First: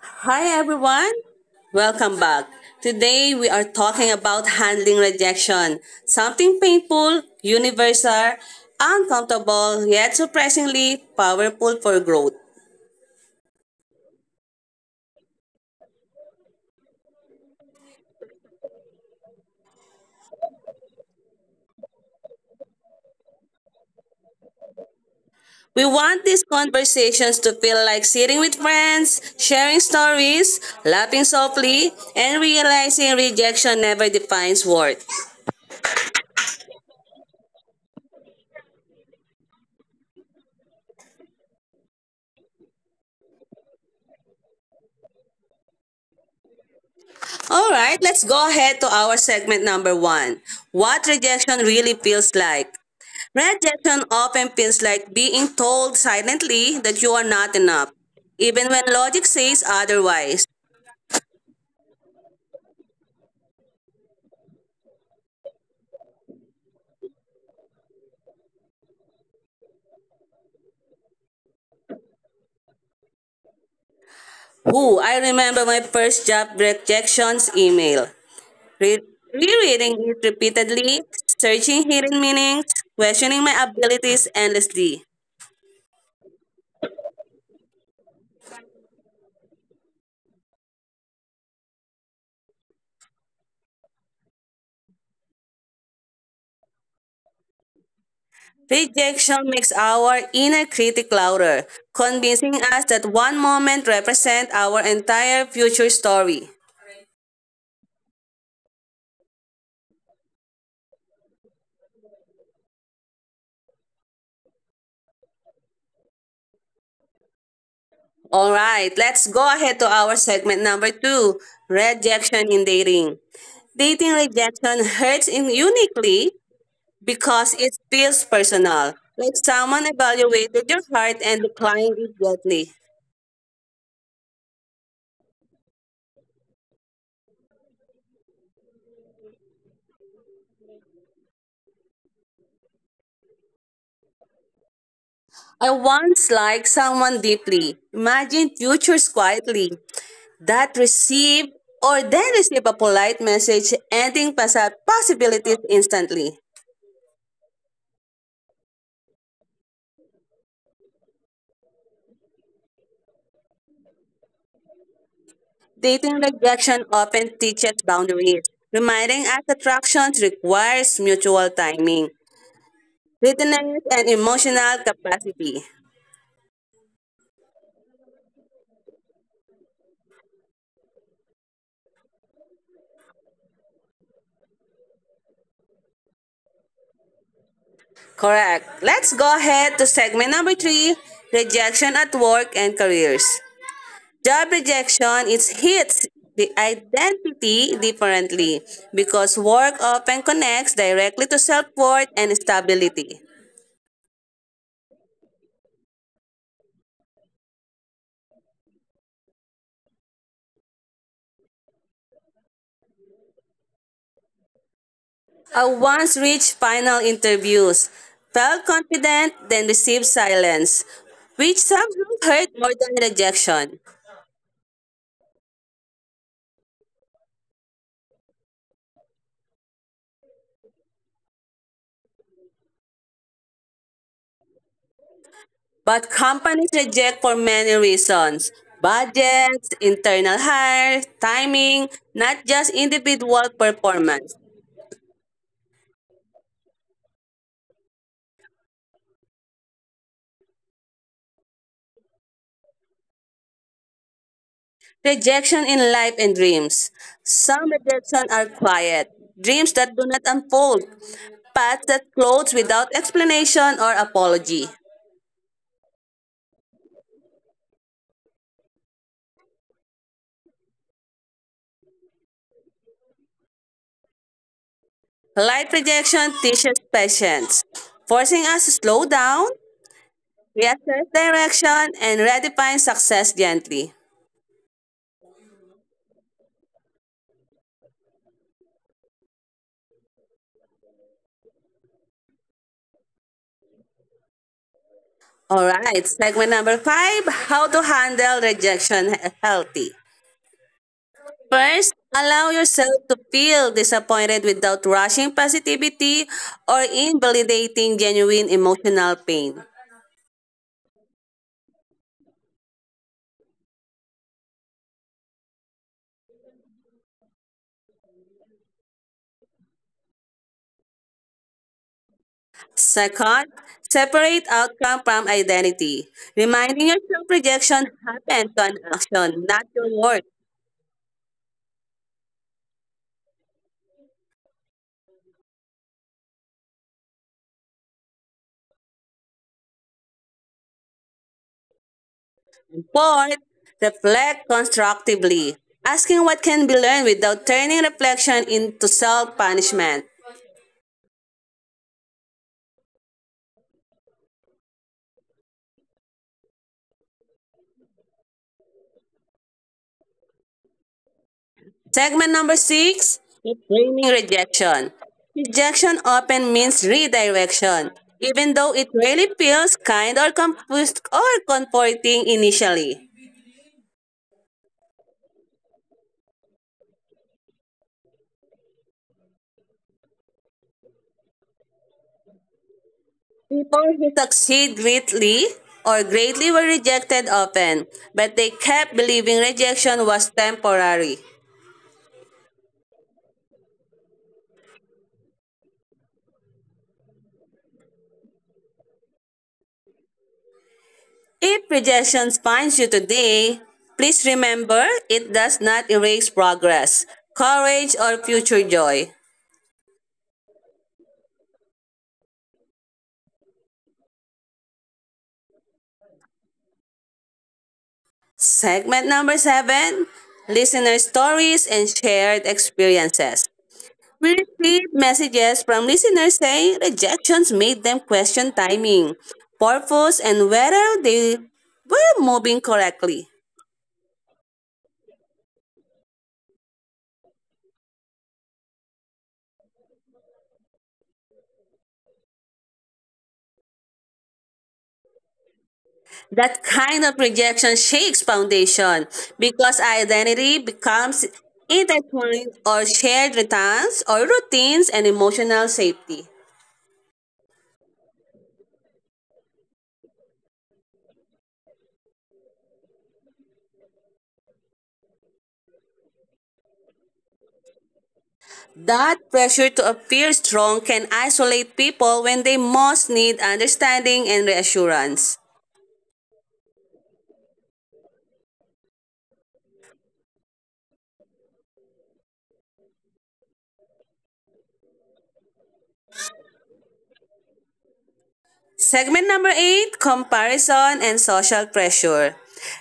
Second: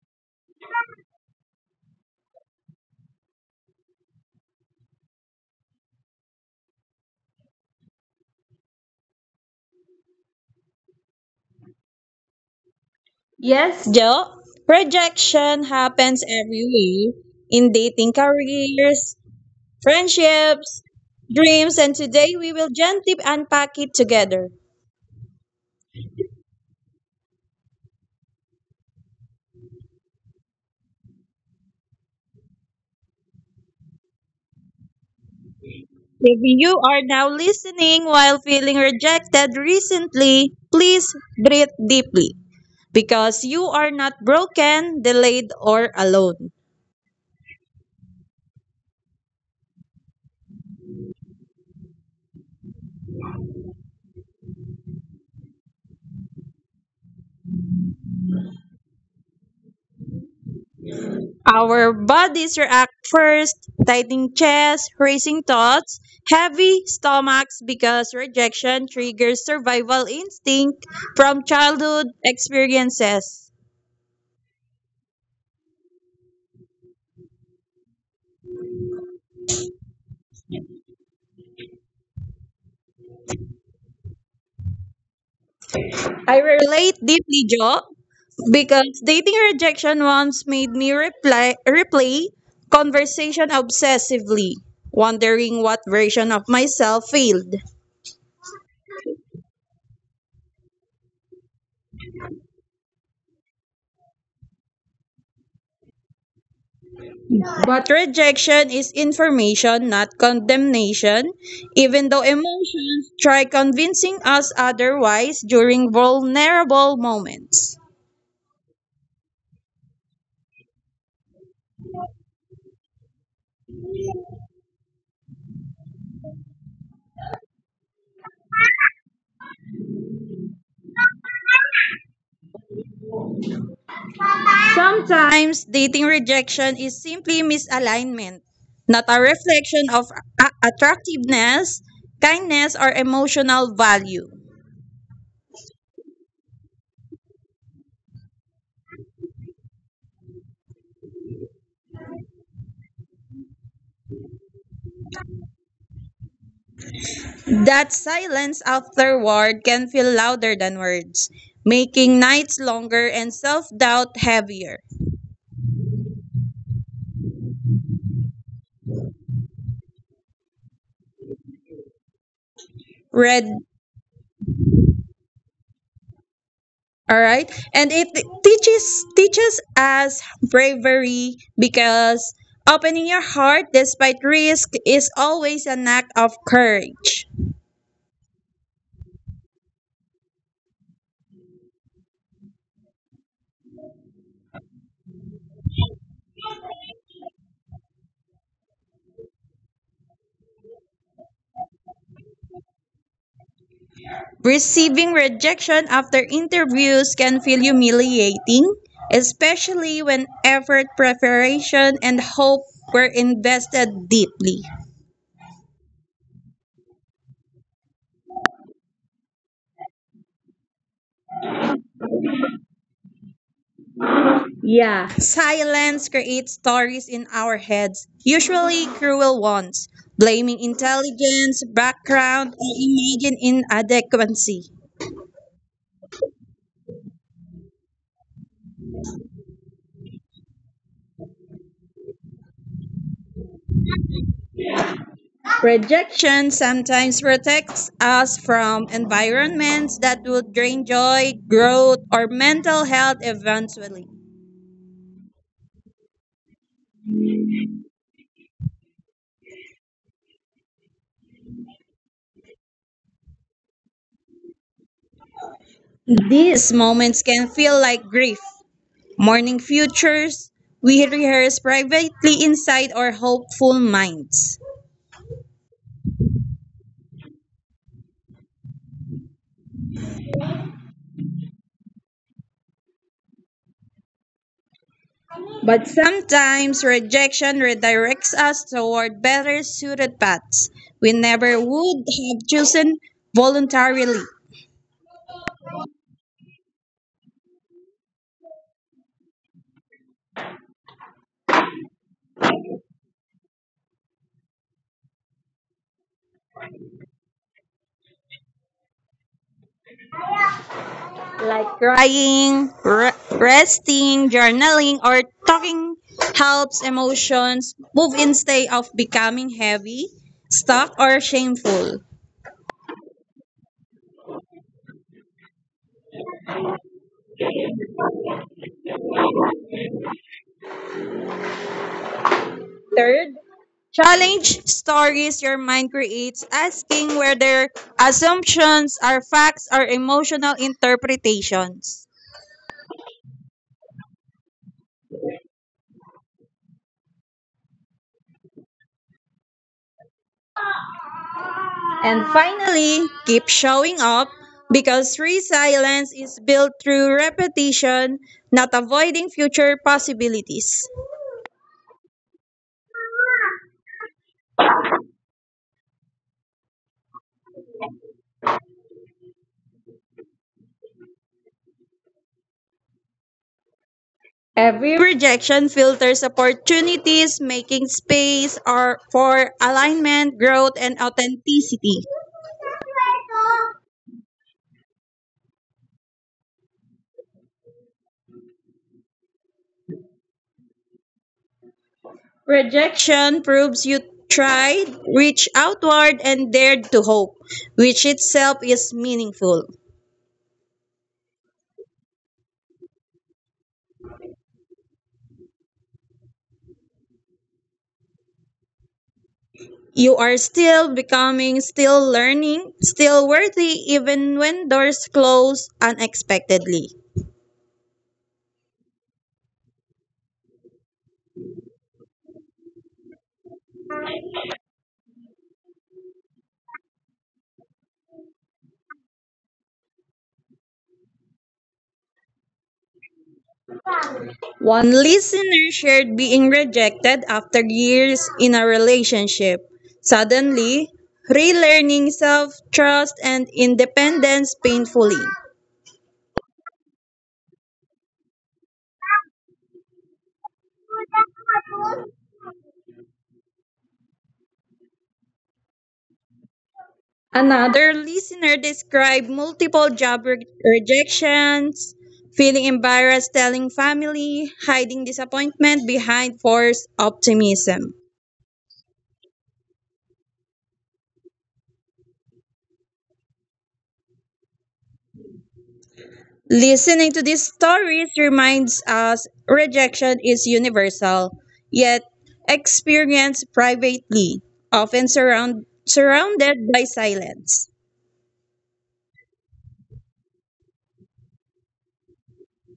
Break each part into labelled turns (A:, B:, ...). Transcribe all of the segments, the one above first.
A: Hi everyone, welcome back. Today we are talking about handling rejection, something painful, universal, uncomfortable, yet surprisingly powerful for growth.
B: Yes, Joe. Rejection happens everywhere in dating careers, friendships, dreams, and today we will gently unpack it together.
A: We want these conversations to feel like sitting with friends, sharing stories, laughing softly, and realizing rejection never defines worth.
B: If you are now listening while feeling rejected recently, please breathe deeply because you are not broken, delayed, or alone.
A: All right, let's go ahead to our segment number one. What rejection really feels like. Rejection often feels like being told silently that you are not enough, even when logic says otherwise.
B: Our bodies react first, tightening chest, racing thoughts, heavy stomachs because rejection triggers survival instinct from childhood experiences.
A: Ooh, I remember my first job rejections email. Re- Rereading it repeatedly, searching hidden meanings, questioning my abilities endlessly.
B: I relate deeply, Jo, because dating rejection once made me replay conversation obsessively, wondering what version of myself failed.
A: Rejection makes our inner critic louder, convincing us that one moment represents our entire future story.
B: But rejection is information, not condemnation, even though emotions try convincing us otherwise during vulnerable moments.
A: All right, let's go ahead to our segment number two, rejection in dating. Dating rejection hurts in uniquely because it feels personal, like someone evaluated your heart and declined it gently.
B: Sometimes dating rejection is simply misalignment, not a reflection of attractiveness, kindness, or emotional value.
A: I once liked someone deeply, imagined futures quietly, that receive or then receive a polite message ending possibilities instantly.
B: That silence afterward can feel louder than words, making nights longer and self doubt heavier.
A: Dating rejection often teaches boundaries, reminding us attractions requires mutual timing,
B: Red
A: readiness, and emotional capacity.
B: All right. And it teaches us bravery because opening your heart despite risk is always an act of courage.
A: Correct. Let's go ahead to segment number three, rejection at work and careers. Job rejection it hits the identity differently because work often connects directly to self-worth and stability.
B: Receiving rejection after interviews can feel humiliating, especially when effort, preparation, and hope were invested deeply.
A: I once reached final interviews, felt confident, then received silence, which somehow hurt more than rejection.
B: Yeah. Silence creates stories in our heads, usually cruel ones, blaming intelligence, background, or imagined inadequacy.
A: But companies reject for many reasons. Budgets, internal hire, timing, not just individual performance.
B: Rejection sometimes protects us from environments that would drain joy, growth, or mental health eventually.
A: Rejection in life and dreams. Some rejection are quiet, dreams that do not unfold, paths that close without explanation or apology.
B: These moments can feel like grief, mourning futures we rehearse privately inside our hopeful minds.
A: Light rejection teaches patience, forcing us to slow down, reassess direction, and redefine success gently.
B: But sometimes rejection redirects us toward better suited paths we never would have chosen voluntarily,
A: All right, segment number five, how to handle rejection healthy. First, allow yourself to feel disappointed without rushing positivity or invalidating genuine emotional pain.
B: like crying, resting, journaling, or talking helps emotions move instead of becoming heavy, stuck, or shameful.
A: Second, separate outcome from identity, reminding yourself rejection happened to an action, not your work.
B: Third, challenge stories your mind creates, asking whether assumptions are facts or emotional interpretations.
A: Fourth, reflect constructively, asking what can be learned without turning reflection into self punishment.
B: And finally, keep showing up because resilience is built through repetition, not avoiding future possibilities.
A: Segment number six, reframing rejection. Rejection often means redirection, even though it rarely feels kind or comforting initially.
B: Every rejection filters opportunities, making space or for alignment, growth, and authenticity.
A: People who succeed greatly were rejected often, but they kept believing rejection was temporary.
B: Rejection proves you tried, reached outward, and dared to hope, which itself is meaningful.
A: If rejection finds you today, please remember it does not erase progress, courage, or future joy.
B: You are still becoming, still learning, still worthy even when doors close unexpectedly.
A: Segment number seven, listener stories and shared experiences. We received messages from listeners saying rejections made them question timing, purpose, and whether they were moving correctly.
B: One listener shared being rejected after years in a relationship. Suddenly, relearning self trust and independence painfully.
A: That kind of rejection shakes foundation because identity becomes intertwined or shared returns or routines and emotional safety.
B: Another listener described multiple rejections, feeling embarrassed telling family, hiding disappointment behind forced optimism.
A: That pressure to appear strong can isolate people when they most need understanding and reassurance.
B: Listening to these stories reminds us rejection is universal, yet experienced privately, often surrounded by silence.
A: Segment number 8, comparison and social pressure.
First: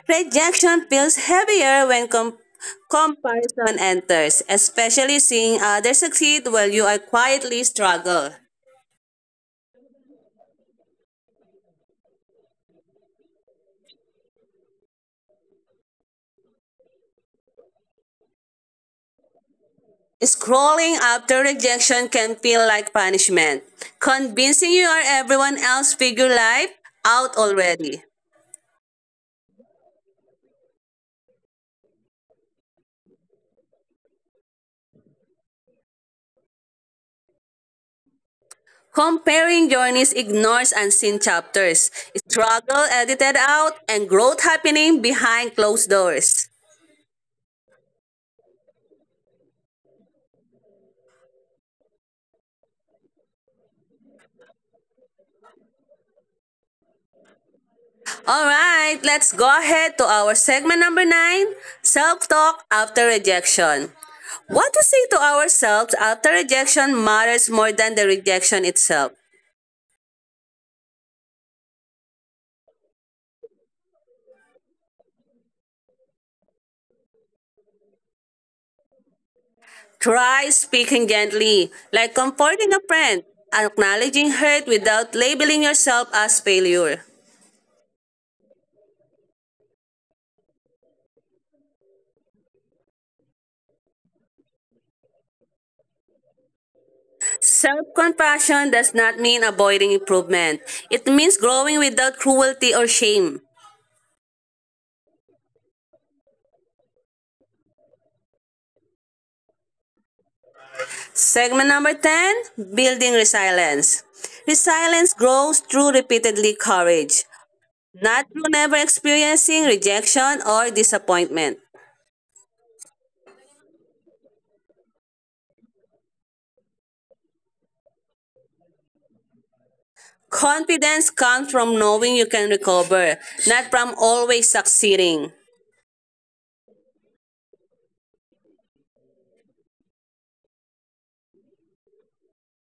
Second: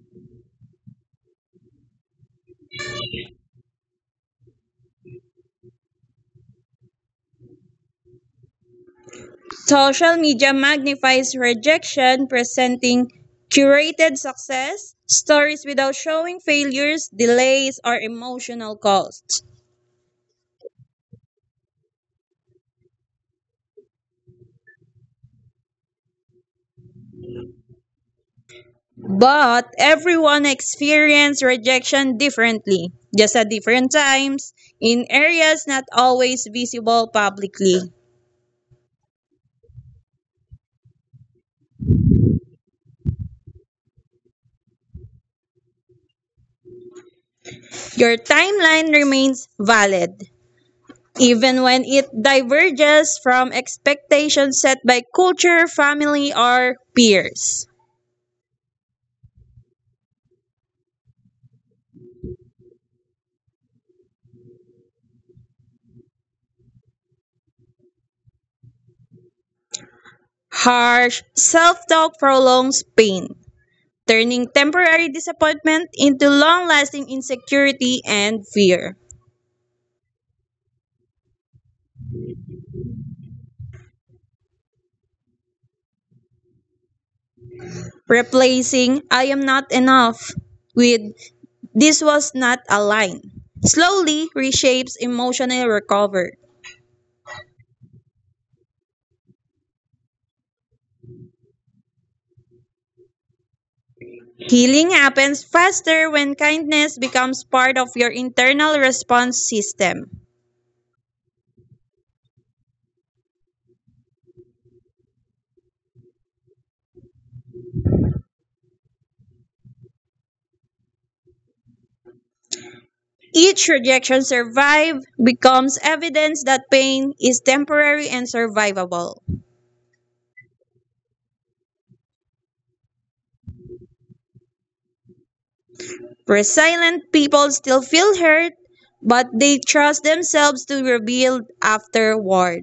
A: Rejection feels heavier when comparison enters, especially seeing others succeed while you are quietly struggle.
B: Social media magnifies rejection, presenting curated success stories without showing failures, delays, or emotional costs.
A: Scrolling after rejection can feel like punishment, convincing you are everyone else figure life out already.
B: But everyone experiences rejection differently, just at different times, in areas not always visible publicly.
A: Comparing journeys ignores unseen chapters, struggle edited out, and growth happening behind closed doors.
B: Your timeline remains valid, even when it diverges from expectations set by culture, family, or peers.
A: Alright, let's go ahead to our segment number 9, self talk after rejection. What we say to ourselves after rejection matters more than the rejection itself.
B: Harsh self-talk prolongs pain, turning temporary disappointment into long-lasting insecurity and fear.
A: Try speaking gently, like comforting a friend, acknowledging hurt without labeling yourself as failure.
B: Replacing I am not enough with this was not a line, slowly reshapes emotional recovery.
A: Self compassion does not mean avoiding improvement. It means growing without cruelty or shame.
B: Healing happens faster when kindness becomes part of your internal response system.
A: Segment number 10, building resilience. Resilience grows through repeatedly courage, not through never experiencing rejection or disappointment.
B: Each rejection survived becomes evidence that pain is temporary and survivable.
A: Confidence comes from knowing you can recover, not from always succeeding.
B: Resilient people still feel hurt, but they trust themselves to rebuild afterward.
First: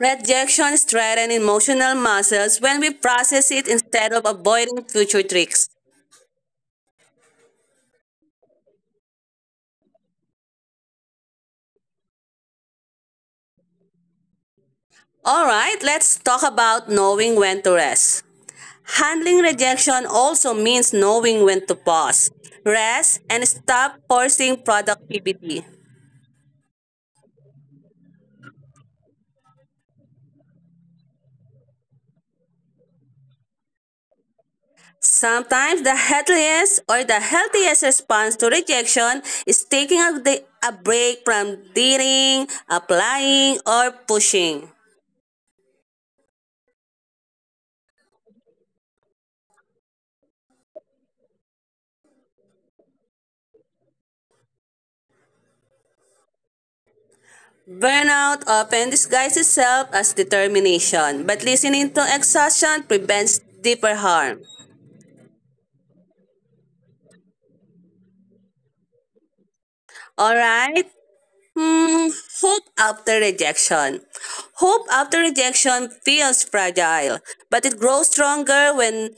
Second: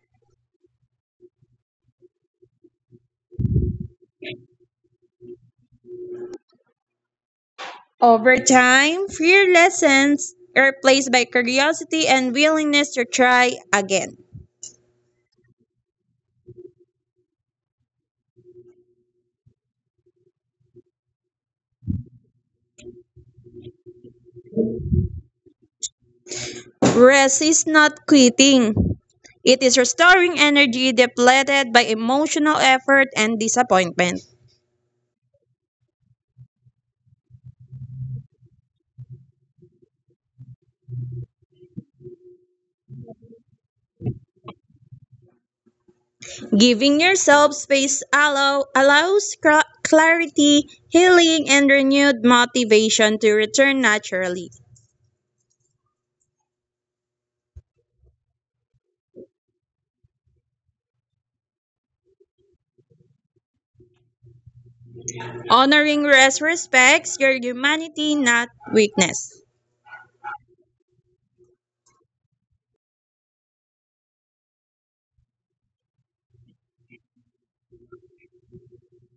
A: Rejection strengthens emotional muscles when we process it instead of avoiding future tricks.
B: Over time, fear lessens, replaced by curiosity and willingness to try again.
A: All right, let's talk about knowing when to rest. Handling rejection also means knowing when to pause, rest, and stop forcing productivity.
B: Rest is not quitting. It is restoring energy depleted by emotional effort and disappointment.
A: Sometimes the healthiest response to rejection is taking a, day, a break from dating, applying, or pushing.
B: Giving yourself space allows clarity, healing, and renewed motivation to return naturally.
A: Burnout often disguises itself as determination, but listening to exhaustion prevents deeper harm.
B: Honoring rest respects your humanity, not weakness.
A: All right. Hmm, hope after rejection. Hope after rejection feels fragile, but it grows stronger when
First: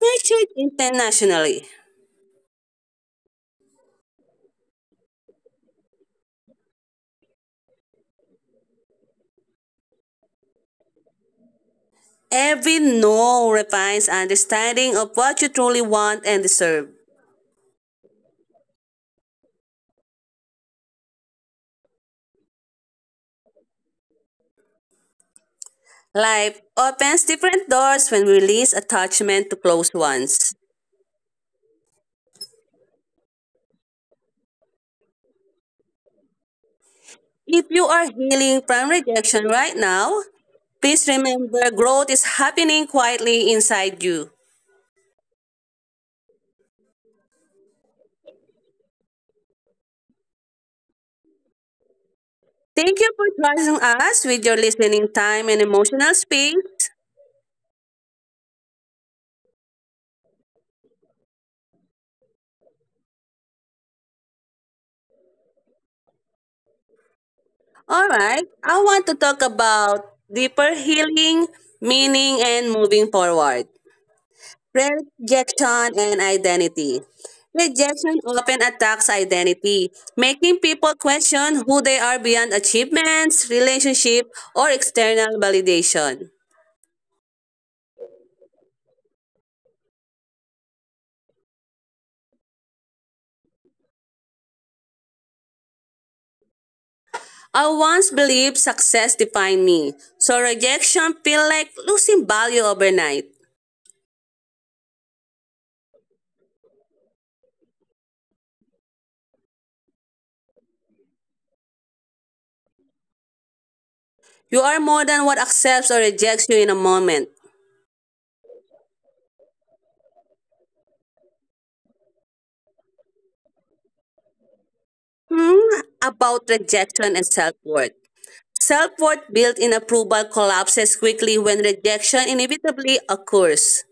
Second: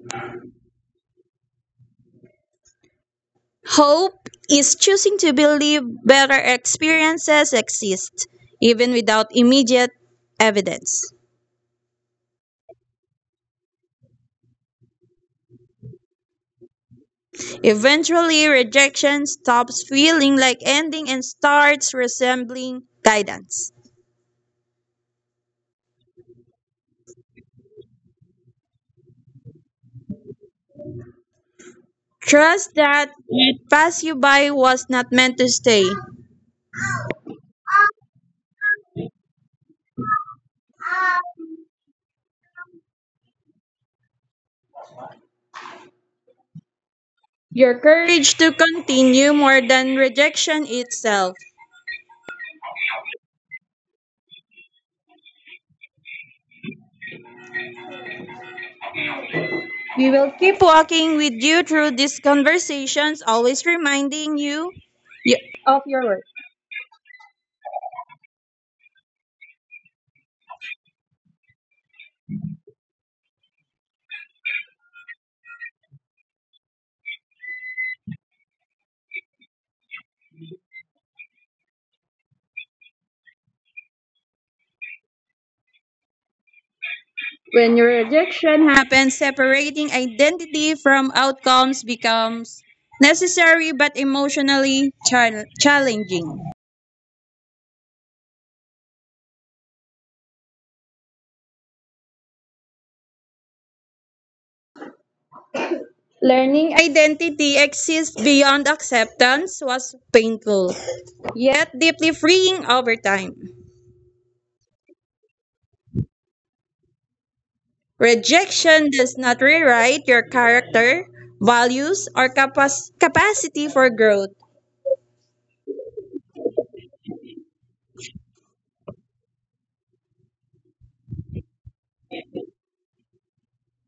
A: nurtured internationally.
B: Hope is choosing to believe better experiences exist, even without immediate evidence.
A: Every no refines understanding of what you truly want and deserve.
B: Eventually, rejection stops feeling like ending and starts resembling guidance.
A: Life opens different doors when we release attachment to closed ones.
B: Trust that what passed you by was not meant to stay.
A: If you are healing from rejection right now, please remember growth is happening quietly inside you.
B: Your courage to continue more than rejection itself.
A: Thank you for trusting us with your listening time and emotional space.
B: We will keep walking with you through these conversations, always reminding you y- of your worth.
A: All right, I want to talk about deeper healing, meaning, and moving forward. Rejection and identity. Rejection often attacks identity, making people question who they are beyond achievements, relationship, or external validation.
B: When your rejection happens, separating identity from outcomes becomes necessary but emotionally challenging.
A: I once believed success defined me, so rejection felt like losing value overnight.
B: Learning identity exists beyond acceptance was painful, yet deeply freeing over time.
A: You are more than what accepts or rejects you in a moment.
B: Rejection does not rewrite your character, values, or capacity for growth.
A: Hmm, about rejection and self worth. Self worth built in approval collapses quickly when rejection inevitably occurs.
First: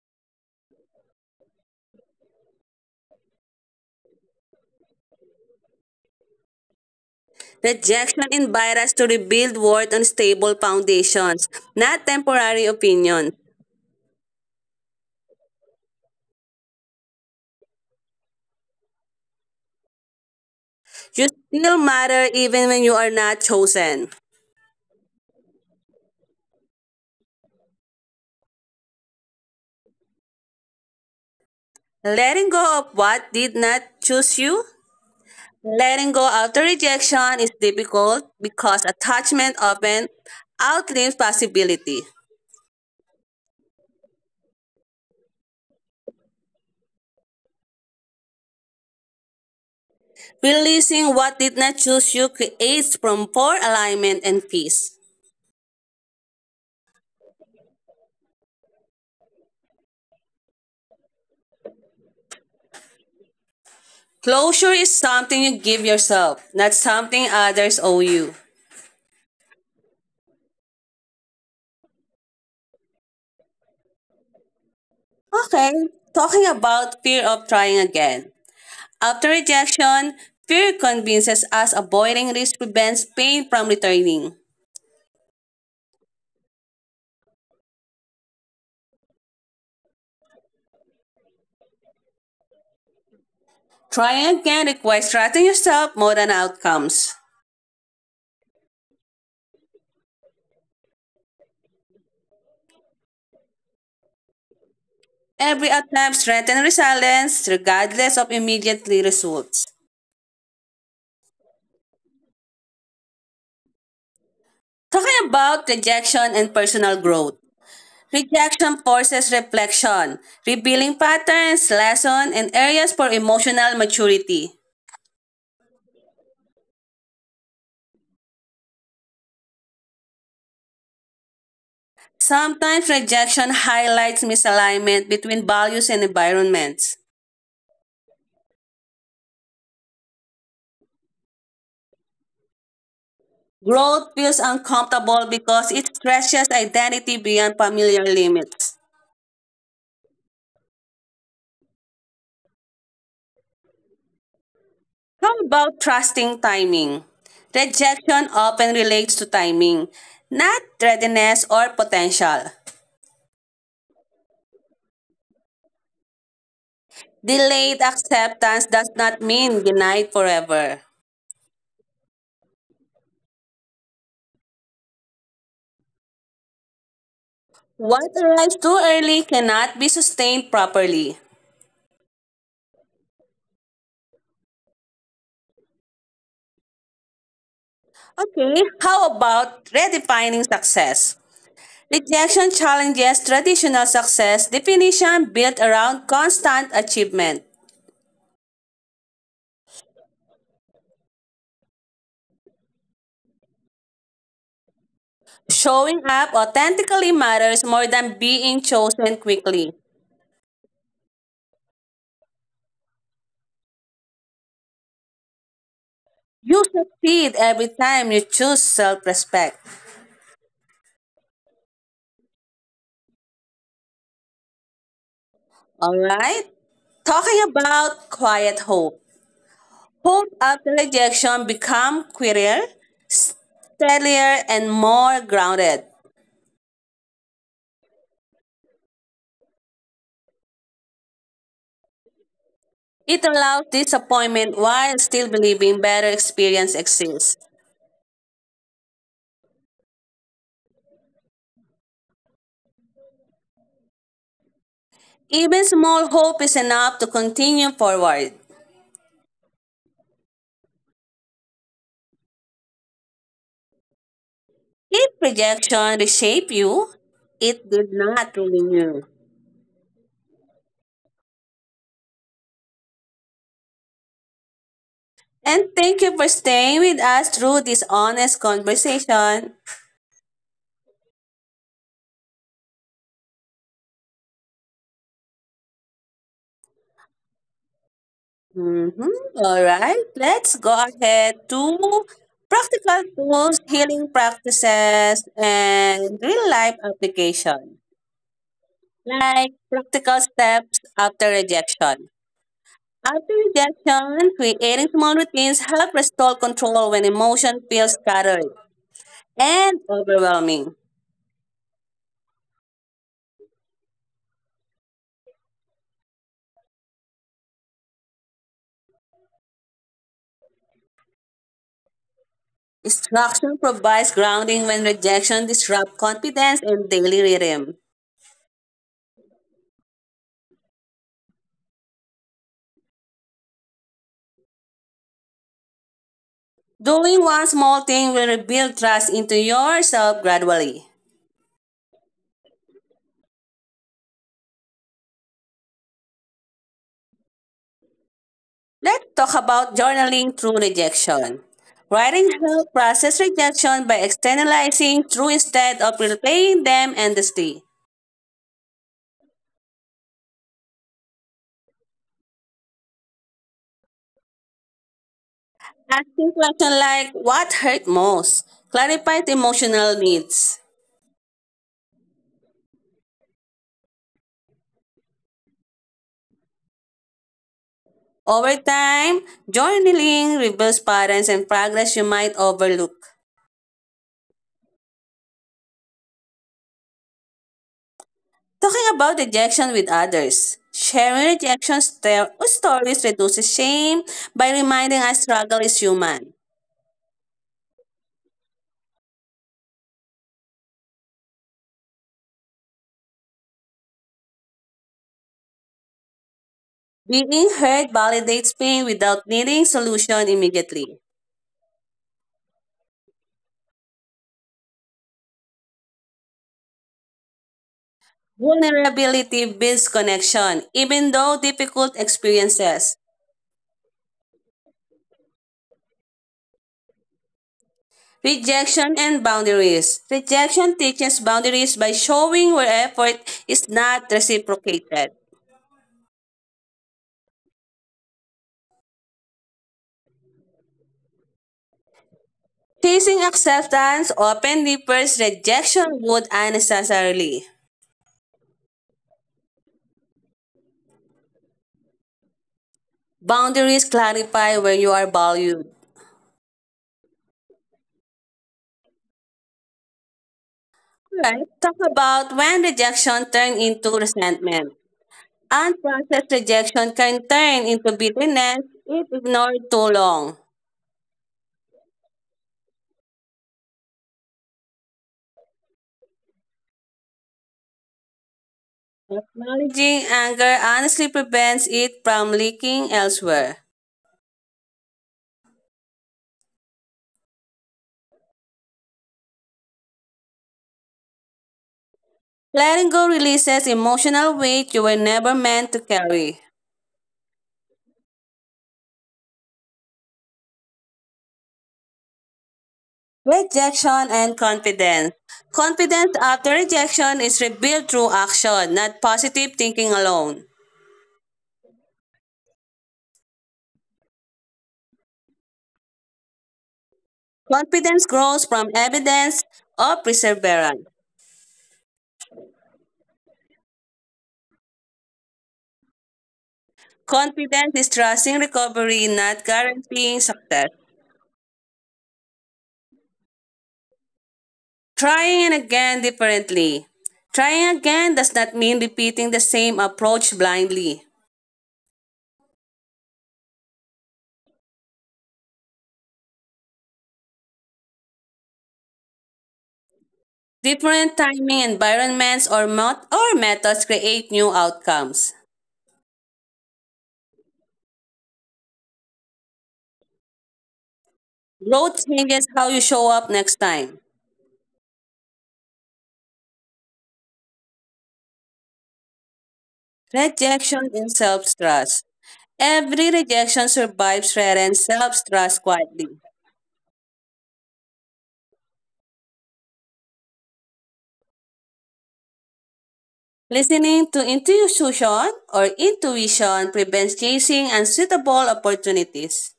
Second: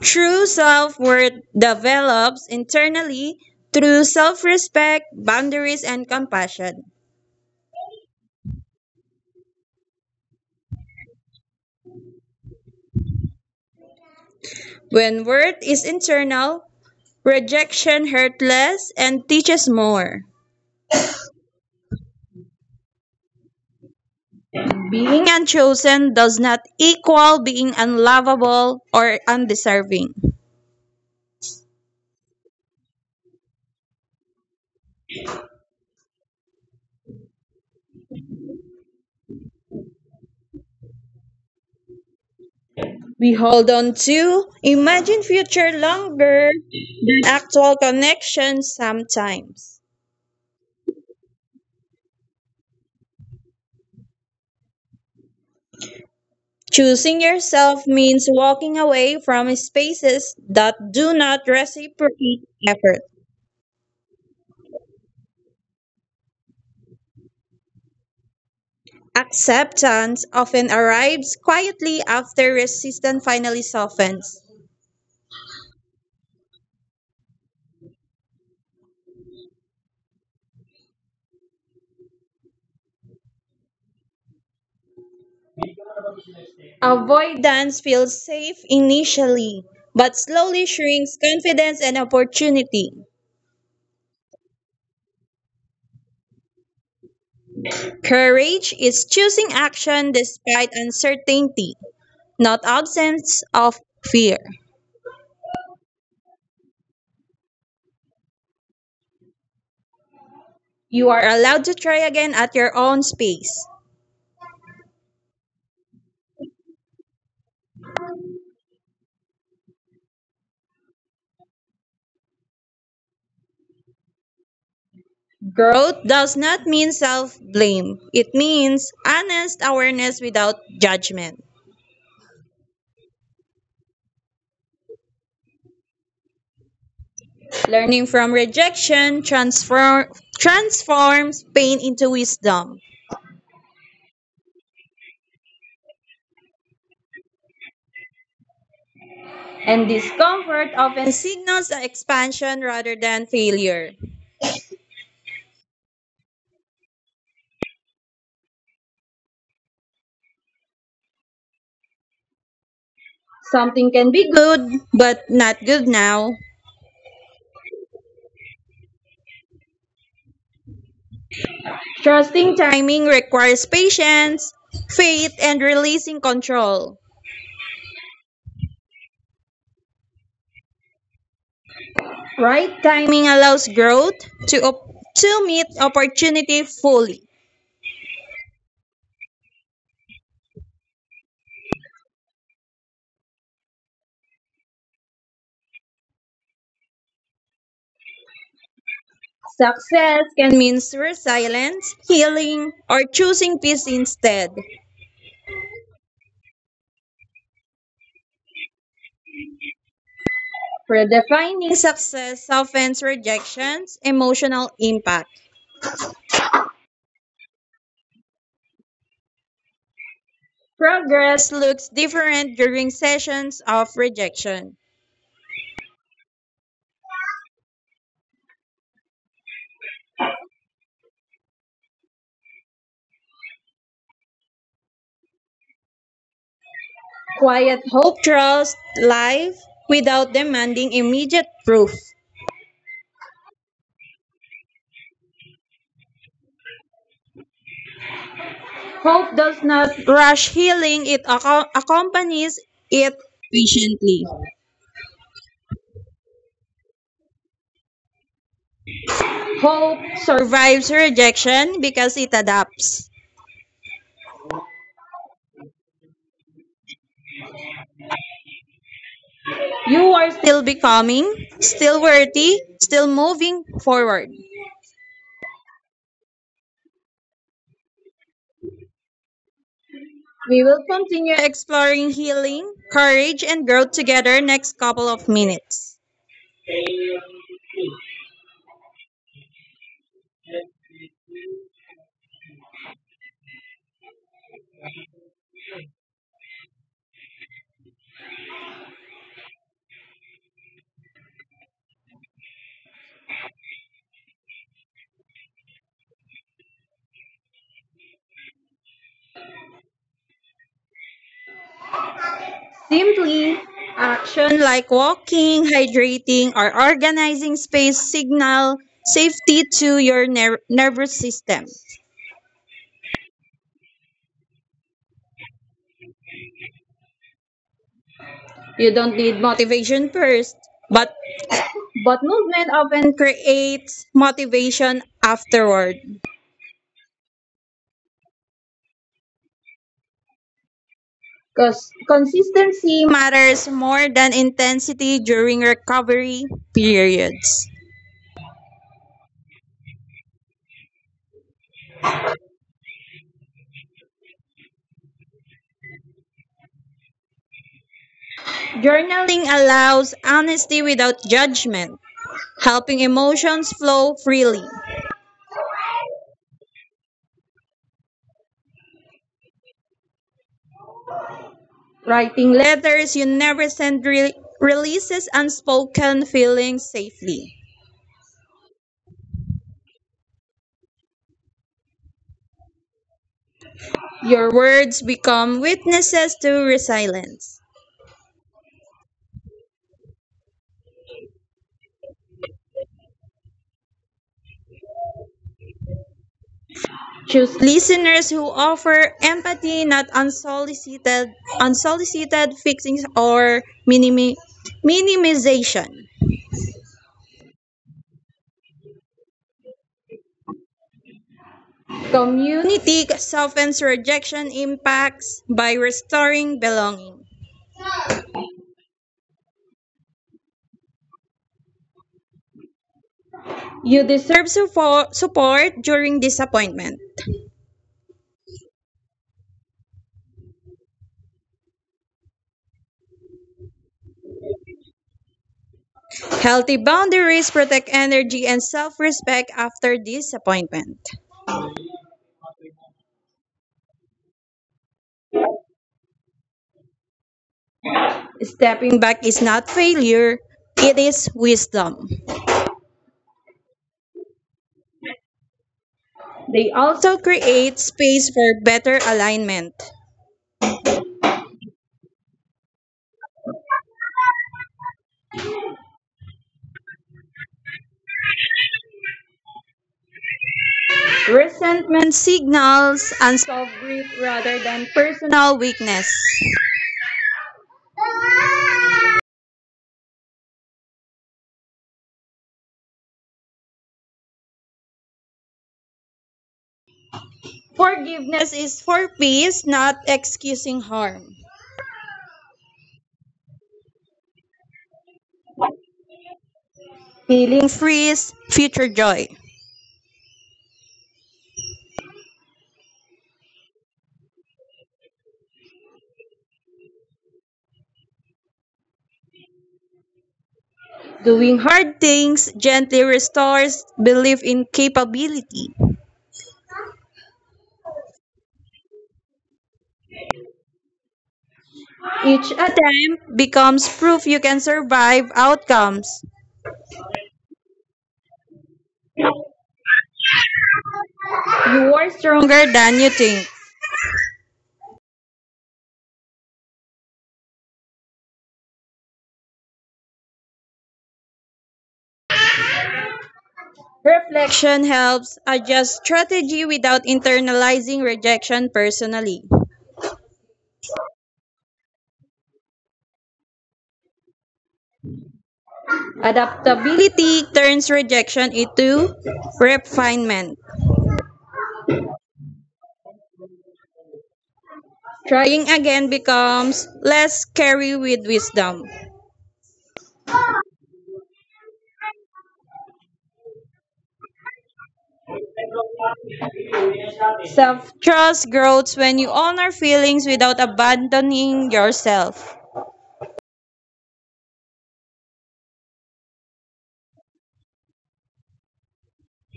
B: True self worth develops internally through self respect, boundaries, and compassion.
A: Rejection invites us to rebuild worth on stable foundations, not temporary opinions.
B: When worth is internal, rejection hurts less and teaches more.
A: You still matter even when you are not chosen.
B: Being unchosen does not equal being unlovable or undeserving.
A: Letting go of what did not choose you. Letting go after rejection is difficult because attachment often outlives possibility.
B: We hold on to, imagine future longer, than actual connections sometimes.
A: Releasing what did not choose you creates from poor alignment and peace.
B: Choosing yourself means walking away from spaces that do not reciprocate effort.
A: Closure is something you give yourself, not something others owe you.
B: Acceptance often arrives quietly after resistance finally softens.
A: Okay, talking about fear of trying again. After rejection, fear convinces us avoiding risk prevents pain from returning.
B: Avoidance feels safe initially, but slowly shrinks confidence and opportunity.
A: Trying again requires trusting yourself more than outcomes.
B: Courage is choosing action despite uncertainty, not absence of fear.
A: Every attempt threaten resilience regardless of immediately results.
B: You are allowed to try again at your own space.
A: Talking about rejection and personal growth. Rejection forces reflection, revealing patterns, lessons, and areas for emotional maturity.
B: Growth does not mean self blame, it means honest awareness without judgment.
A: Sometimes rejection highlights misalignment between values and environments.
B: Learning from transforms pain into wisdom,
A: Growth feels uncomfortable because it stretches identity beyond familiar limits.
B: and discomfort often signals expansion rather than failure.
A: How about trusting timing? Rejection often relates to timing, not readiness or potential.
B: Something can be good, but not good now.
A: Delayed acceptance does not mean denied forever.
B: Trusting timing requires patience, faith, and releasing control.
A: What arrives too early cannot be sustained properly.
B: Right timing allows growth to meet opportunity fully.
A: Okay, how about redefining success? Rejection challenges traditional success definition built around constant achievement.
B: Success can mean resilience, healing, or choosing peace instead.
A: Showing up authentically matters more than being chosen quickly.
B: Redefining success softens rejection's emotional impact.
A: You succeed every time you choose self respect.
B: Progress looks different during sessions of rejection.
A: Alright? Talking about quiet hope. Hope after rejection become queerer, steadier, and more grounded.
B: Quiet hope trusts life without demanding immediate proof.
A: It allows disappointment while still believing better experience exists.
B: Hope does not rush healing, it accompanies it patiently.
A: Even small hope is enough to continue forward.
B: Hope survives rejection because it adapts.
A: If rejection reshape you, it did not ruin you.
B: You are still becoming, still worthy, still moving forward.
A: And thank you for staying with us through this honest conversation.
B: We will continue exploring healing, courage, and growth together next couple of minutes.
A: Mm-hmm. All right, let's go ahead to practical tools, healing practices, and real life application, like practical steps after rejection. After rejection, creating small routines help restore control when emotion feels scattered and overwhelming.
B: Simply action. Like walking, hydrating, or organizing space signal safety to your nervous system.
A: Instruction provides grounding when rejection disrupts confidence and daily rhythm.
B: You don't need motivation, first, but but movement often creates motivation afterward.
A: Doing one small thing will rebuild trust into yourself gradually.
B: Because consistency matters more than intensity during recovery periods.
A: Let's talk about journaling through rejection. Writing helps process rejection by externalizing through instead of replaying them endlessly.
B: Journaling allows honesty without judgment, helping emotions flow freely.
A: Asking questions like what hurt most clarifies emotional needs.
B: Writing letters you never send releases unspoken feelings safely.
A: Over time, journaling reveals patterns and progress you might overlook.
B: Your words become witnesses to resilience.
A: Talking about rejection with others. Sharing rejection stories reduces shame by reminding us struggle is human.
B: Choose listeners who offer empathy, not unsolicited, unsolicited fixings or minimi- minimization.
A: Being heard validates pain without needing solution immediately.
B: Community softens rejection impacts by restoring belonging.
A: Vulnerability builds connection, even though difficult experiences.
B: You deserve support during disappointment.
A: Rejection and boundaries. Rejection teaches boundaries by showing where effort is not reciprocated.
B: Healthy boundaries protect energy and self respect after disappointment.
A: Chasing acceptance often defers rejection would unnecessarily.
B: Stepping back is not failure, it is wisdom.
A: Boundaries clarify where you are valued.
B: They also create space for better alignment.
A: Alright, talk about when rejection turns into resentment. Unprocessed rejection can turn into bitterness if ignored too long.
B: Resentment signals unsolved grief rather than personal weakness.
A: Acknowledging anger honestly prevents it from leaking elsewhere.
B: Forgiveness is for peace, not excusing harm.
A: Letting go releases emotional weight you were never meant to carry.
B: Healing frees future joy.
A: Rejection and confidence. Confidence after rejection is rebuilt through action, not positive thinking alone.
B: Doing hard things gently restores belief in capability.
A: Confidence grows from evidence of perseverance.
B: Each attempt becomes proof you can survive outcomes.
A: Confidence is trusting recovery, not guaranteeing success.
B: You are stronger than you think.
A: Trying again differently. Trying again does not mean repeating the same approach blindly.
B: Reflection helps adjust strategy without internalizing rejection personally.
A: Different timing environments or methods create new outcomes.
B: Adaptability turns rejection into refinement.
A: Growth changes how you show up next time.
B: Trying again becomes less scary with wisdom.
A: Rejection and self trust. Every rejection survives threatens self trust quietly.
B: Self trust grows when you honor feelings without abandoning yourself.
A: Listening to intuition prevents chasing unsuitable opportunities.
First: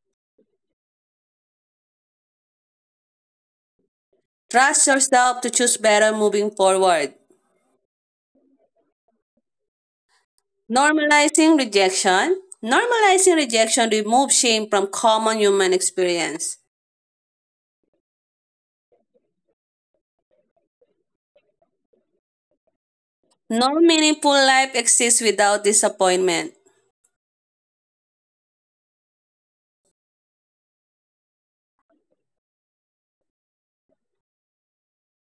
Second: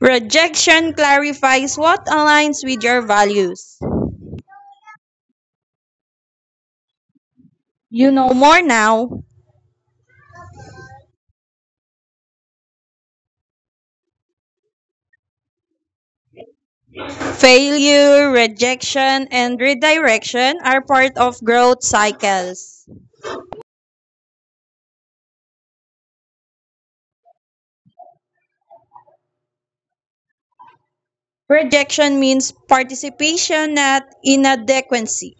B: Rejection clarifies what aligns with your values.
A: Trust yourself to choose better moving forward.
B: You know more now.
A: Normalizing rejection. Normalizing rejection removes shame from common human experience.
B: Failure, rejection, and redirection are part of growth cycles.
A: No meaningful life exists without disappointment.
B: Rejection means participation at inadequacy.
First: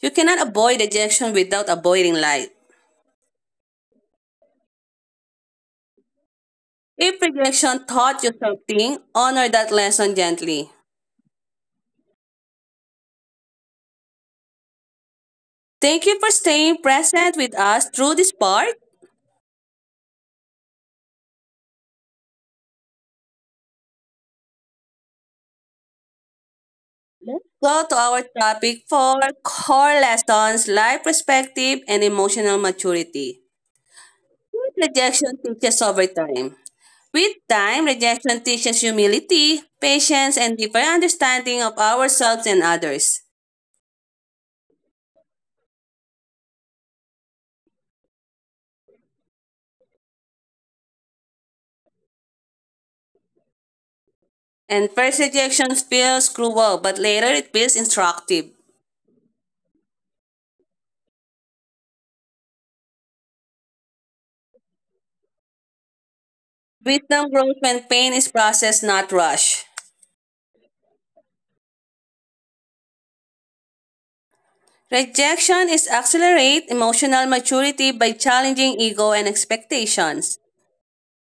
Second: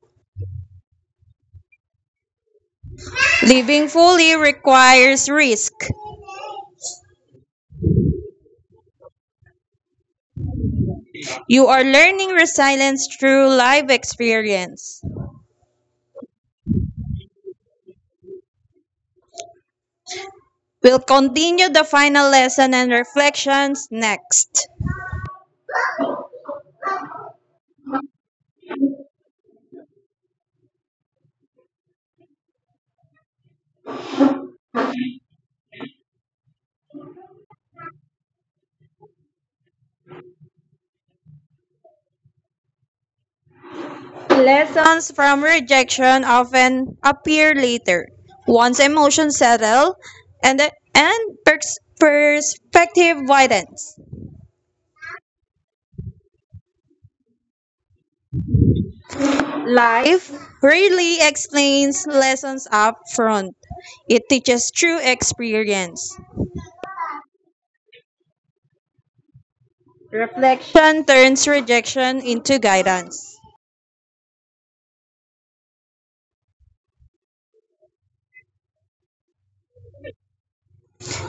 A: You cannot avoid rejection without avoiding life.
B: Living fully requires risk.
A: If rejection taught you something, honor that lesson gently.
B: You are learning resilience through life experience.
A: Thank you for staying present with us through this part.
B: We'll continue the final lesson and reflections next.
A: Let's go to our topic for core lessons, life perspective, and emotional maturity. What rejection teaches over time. With time, rejection teaches humility, patience, and deeper understanding of ourselves and others.
B: Lessons from rejection often appear later, once emotions settle and, and perspective widens.
A: And first rejection feels cruel, but later it feels instructive.
B: Life rarely explains lessons up front, it teaches through experience.
A: Wisdom grows when pain is processed, not rushed.
B: Reflection turns rejection into guidance.
A: Rejection is accelerate emotional maturity by challenging ego and expectations.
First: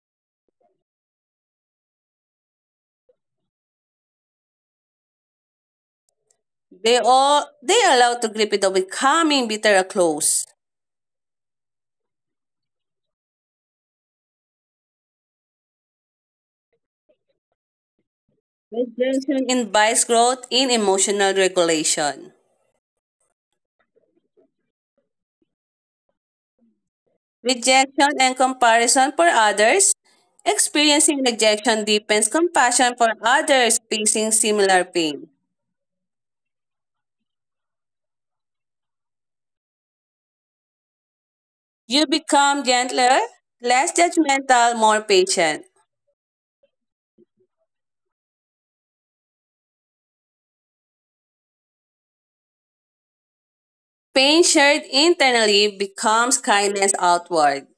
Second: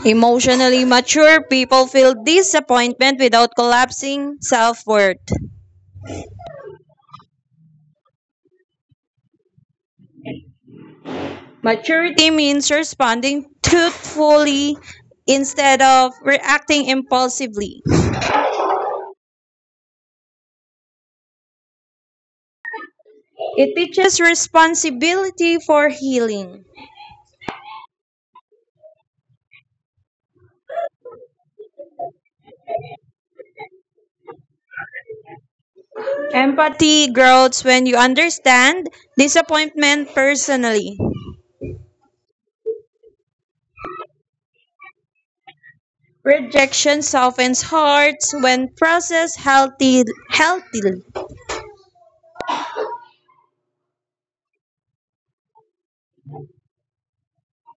B: Emotionally mature people feel disappointment without collapsing self worth.
A: They allow to grip it with calming bitter or close.
B: Maturity means responding truthfully instead of reacting impulsively.
A: Rejection invites growth in emotional regulation.
B: It teaches responsibility for healing.
A: Rejection and comparison for others. Experiencing rejection deepens compassion for others facing similar pain.
B: Empathy grows when you understand disappointment personally.
A: You become gentler, less judgmental, more patient.
B: Rejection softens hearts when processed healthily.
A: Pain shared internally becomes kindness outward.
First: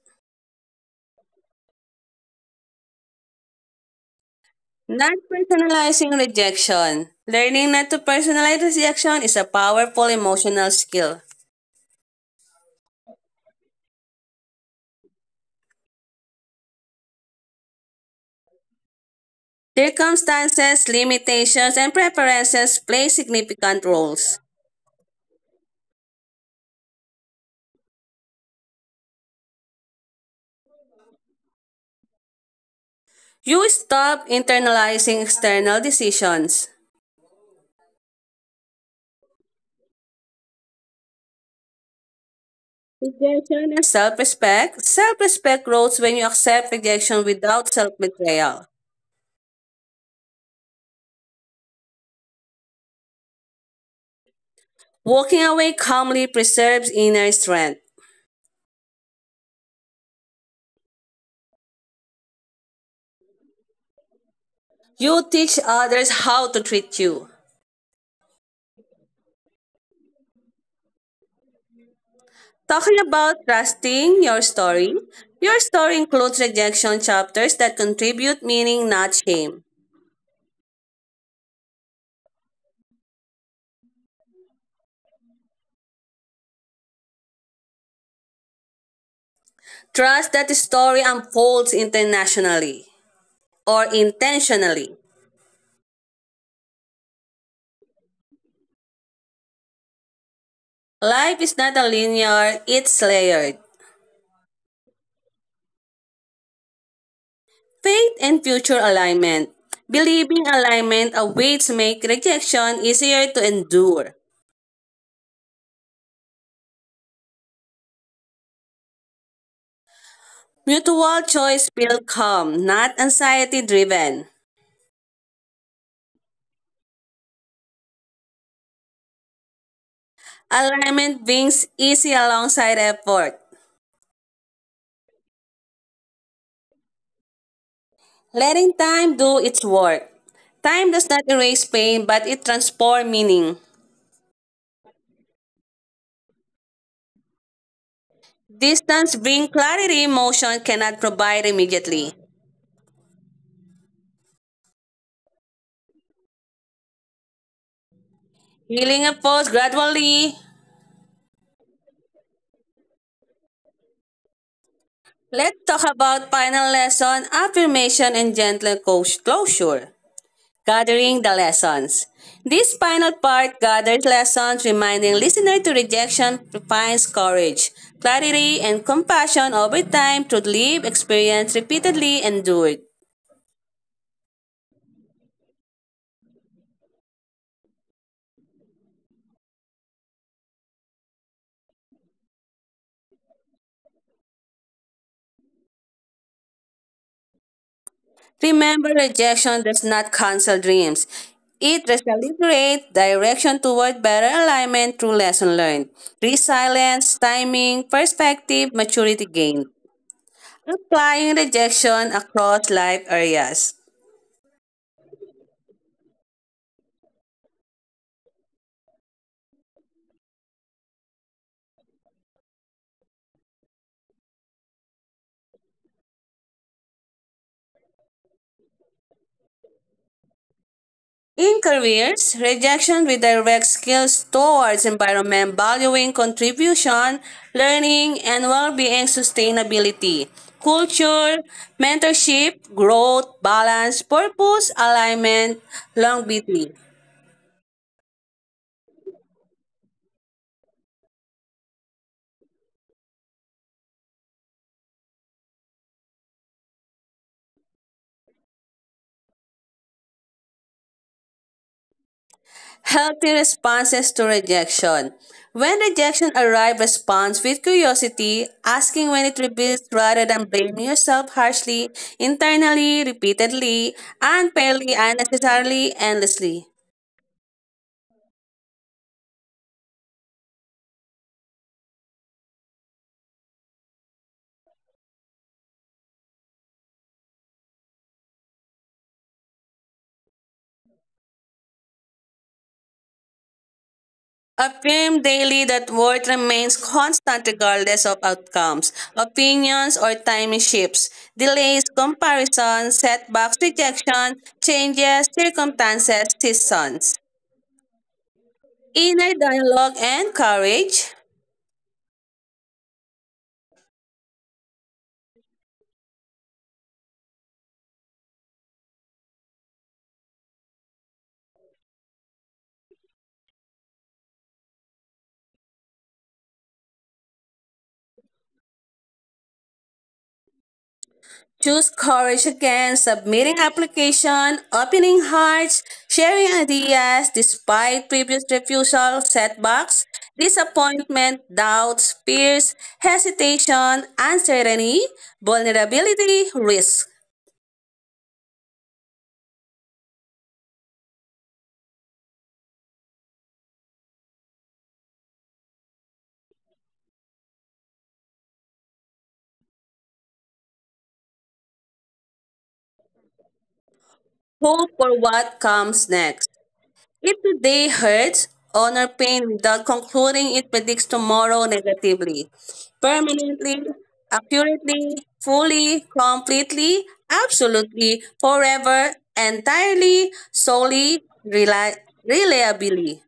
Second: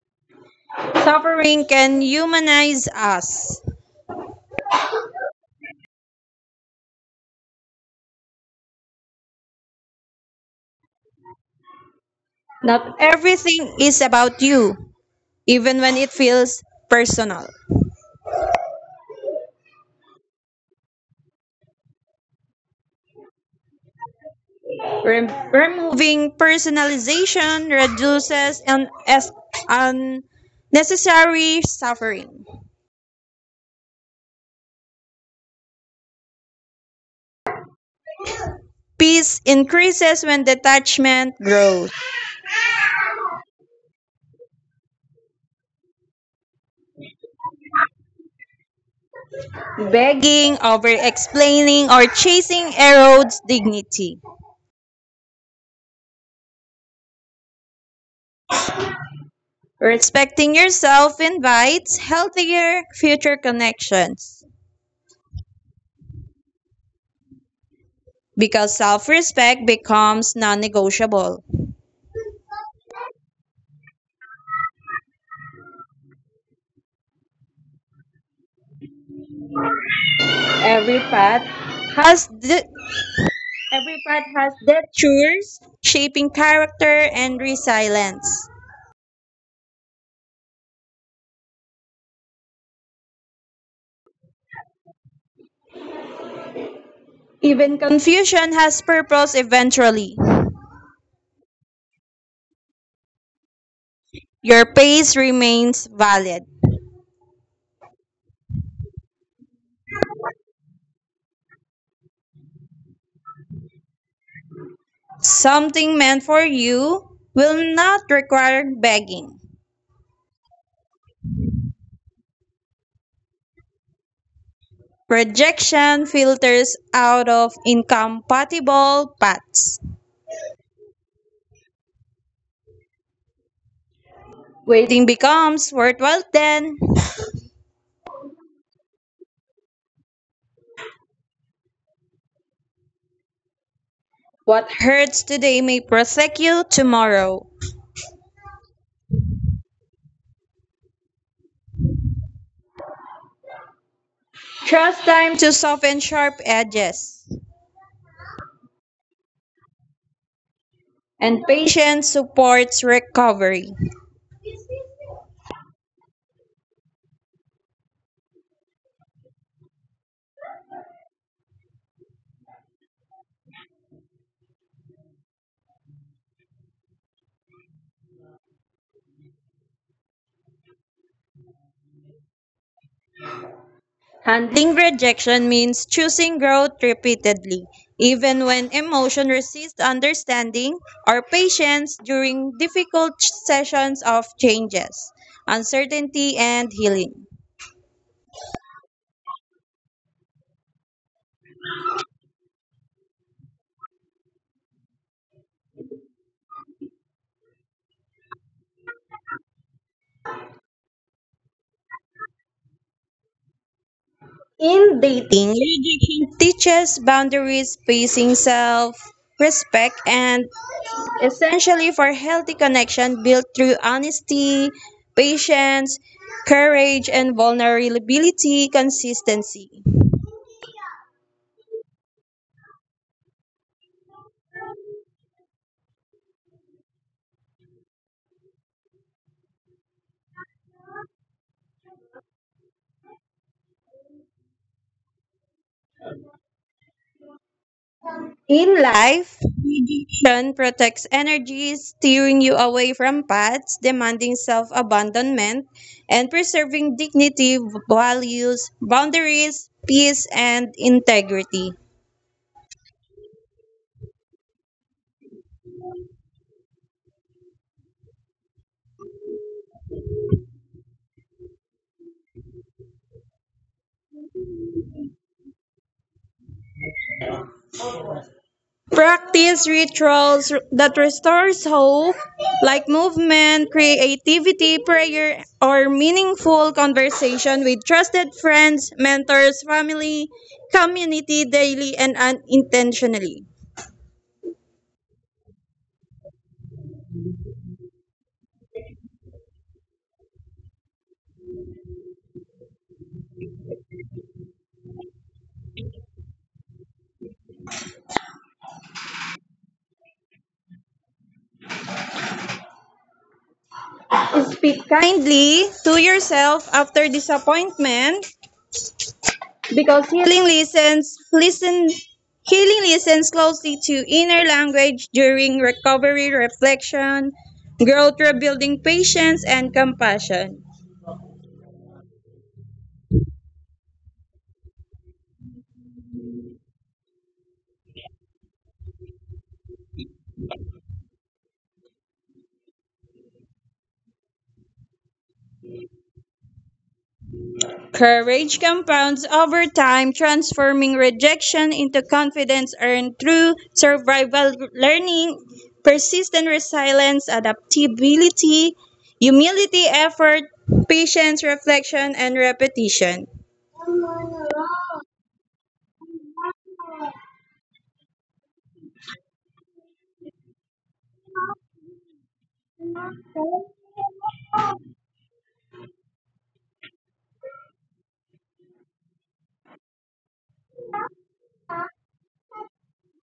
B: Suffering can humanize us.
A: Not personalizing rejection. Learning not to personalize rejection is a powerful emotional skill.
B: Not everything is about you, even when it feels personal.
A: Circumstances, limitations, and preferences play significant roles.
B: Removing personalization reduces unnecessary suffering.
A: You stop internalizing external decisions.
B: Peace increases when detachment grows.
A: Rejection as self respect. Self respect grows when you accept rejection without self betrayal.
B: Begging, over explaining, or chasing erodes dignity.
A: Walking away calmly preserves inner strength.
B: Respecting yourself invites healthier future connections
A: You teach others how to treat you.
B: because self respect becomes non negotiable.
A: Talking about trusting your story includes rejection chapters that contribute meaning, not shame.
B: Every path has de- Every part has detours, shaping character and resilience.
A: Trust that the story unfolds internationally or intentionally.
B: Even confusion has purpose eventually.
A: Life is not a linear, it's layered.
B: Your pace remains valid.
A: Faith and future alignment. Believing alignment awaits make rejection easier to endure.
B: Something meant for you will not require begging.
A: Mutual choice feel calm, not anxiety driven.
B: Rejection filters out of incompatible paths.
A: Alignment brings easy alongside effort.
B: Waiting becomes worthwhile then.
A: Letting time do its work. Time does not erase pain, but it transforms meaning.
B: What hurts today may prosecute you tomorrow.
A: Distance brings clarity emotion cannot provide immediately.
B: Trust time to soften sharp edges
A: Healing unfolds gradually.
B: and patience supports recovery.
A: Let's talk about final lesson, affirmation, and gentle closure. Gathering the lessons. This final part gathers lessons, reminding listener to rejection finds courage, clarity, and compassion over time through lived experience repeatedly endured.
B: Handling rejection means choosing growth repeatedly, even when emotion resists understanding or patience during difficult sessions of changes, uncertainty, and healing.
A: Remember, rejection does not cancel dreams. It recalibrates direction toward better alignment through lesson learned, resilience, timing, perspective, maturity gained. Applying rejection across life areas.
B: In dating, rejection teaches boundaries, pacing self, respect, and essentially for healthy connection built through honesty, patience, courage, and vulnerability consistency.
A: In careers, rejection redirects skills towards environment valuing contribution, learning, and well-being sustainability, culture, mentorship, growth, balance, purpose, alignment, longevity.
B: In life, Sun protects energy, steering you away from paths demanding self abandonment, and preserving dignity, values, boundaries, peace, and integrity.
A: Healthy responses to rejection. When rejection arrives, respond with curiosity, asking when it reveals rather than blaming yourself harshly, internally, repeatedly, unfairly, unnecessarily, endlessly.
B: Practice rituals that restores hope, like movement, creativity, prayer, or meaningful conversation with trusted friends, mentors, family, community daily and unintentionally.
A: Affirm daily that worth remains constant regardless of outcomes, opinions, or timing shifts, delays, comparisons, setbacks, rejection, changes, circumstances, seasons. Inner dialogue and courage.
B: Speak kindly to yourself after disappointment because healing listens closely to inner language during recovery, reflection, growth, rebuilding patience and compassion.
A: Choose courage again, submitting application, opening hearts, sharing ideas despite previous refusal, setbacks, disappointment, doubts, fears, hesitation, uncertainty, vulnerability, risk.
B: Courage compounds over time, transforming rejection into confidence earned through survival learning, persistent resilience, adaptability, humility, effort, patience, reflection, and repetition.
A: Hope for what comes next. If today hurts, honor pain without concluding it predicts tomorrow negatively, permanently, accurately, fully, completely, absolutely, forever, entirely, solely, reliably.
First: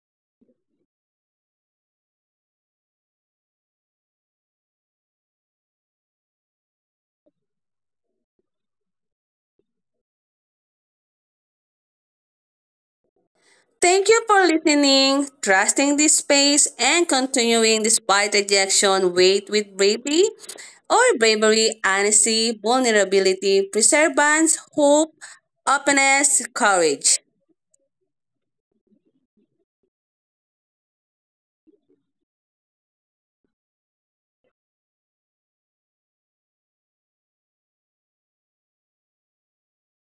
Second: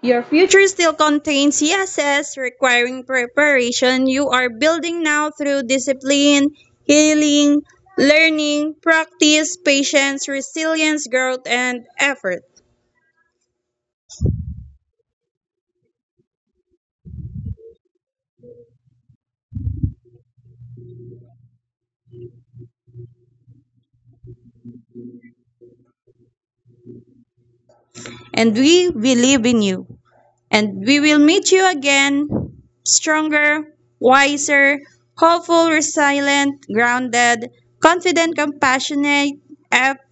B: Your future still contains yeses requiring preparation. You are building now through discipline, healing, learning, practice, patience, resilience, growth, and effort.
A: Thank you for listening, trusting this space, and continuing despite rejection. Wait with bravery, honesty, vulnerability, perseverance, hope, openness, courage.
B: And we believe in you. And we will meet you again stronger, wiser, hopeful, resilient, grounded, confident, compassionate,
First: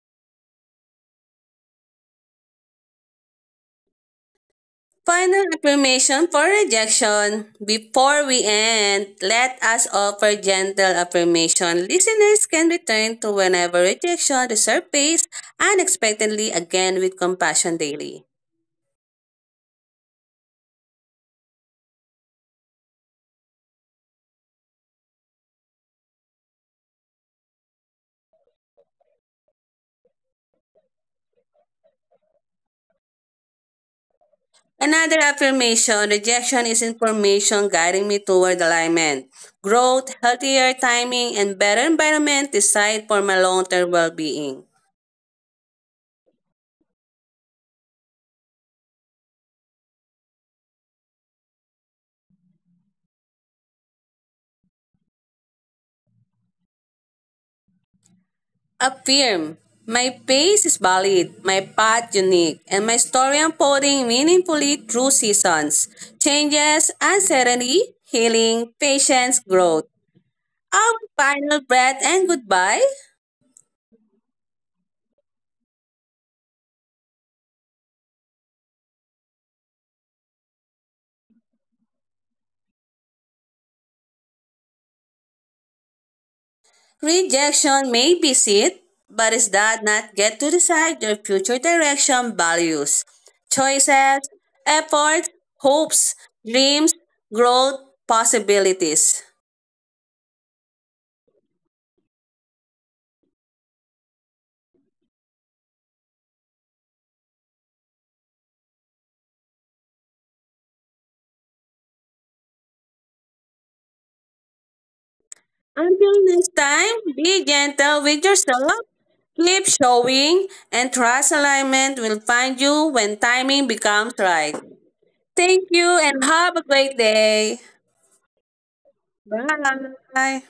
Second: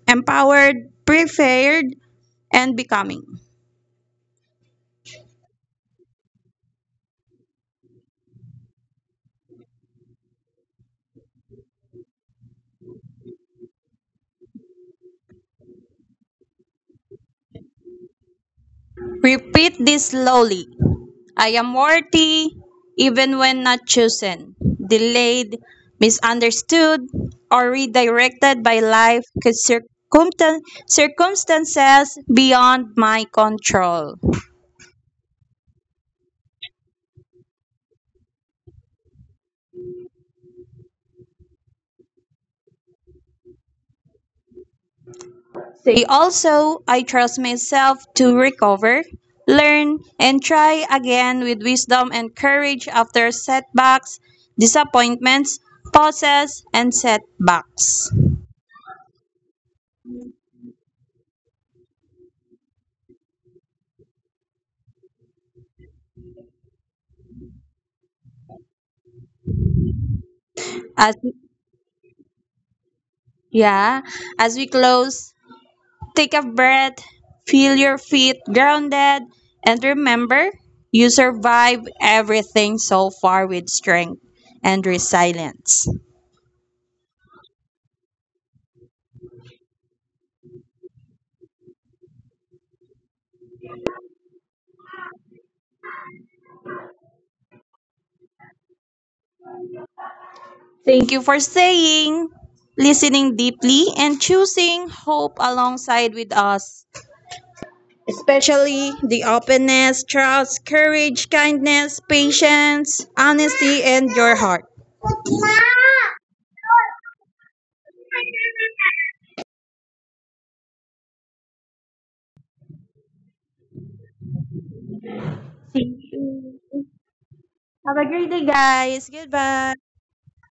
B: empowered, prepared, and becoming.
A: Final affirmation for rejection. Before we end, let us offer gentle affirmation. Listeners can return to whenever rejection resurfaces unexpectedly again with compassion daily.
B: Repeat this slowly. I am worthy even when not chosen, delayed, misunderstood, or redirected by life circumstan- circumstances beyond my control.
A: Another affirmation, rejection is information guiding me toward alignment, growth, healthier timing, and better environment designed for my long-term well-being.
B: Say also, I trust myself to recover, learn, and try again with wisdom and courage after setbacks, disappointments, pauses, and setbacks.
A: Affirm. My pace is valid, my path unique, and my story unfolding meaningfully through seasons, changes, uncertainty, healing, patience, growth. Our
B: As
A: final breath and goodbye.
B: yeah, as we close, take a breath, feel your feet grounded, and remember you survived everything so far with strength and resilience.
A: Rejection may be it, but it does not get to decide your future direction, values, choices, efforts, hopes, dreams, growth, possibilities.
B: Thank you for staying, listening deeply, and choosing hope alongside with us. Especially the openness, trust, courage, kindness, patience, honesty, and your heart.
A: Until next time, be gentle with yourself, keep showing, and trust alignment will find you when timing becomes right. Thank you and have a great day.
B: Have a great day, guys. Goodbye.
A: Bye.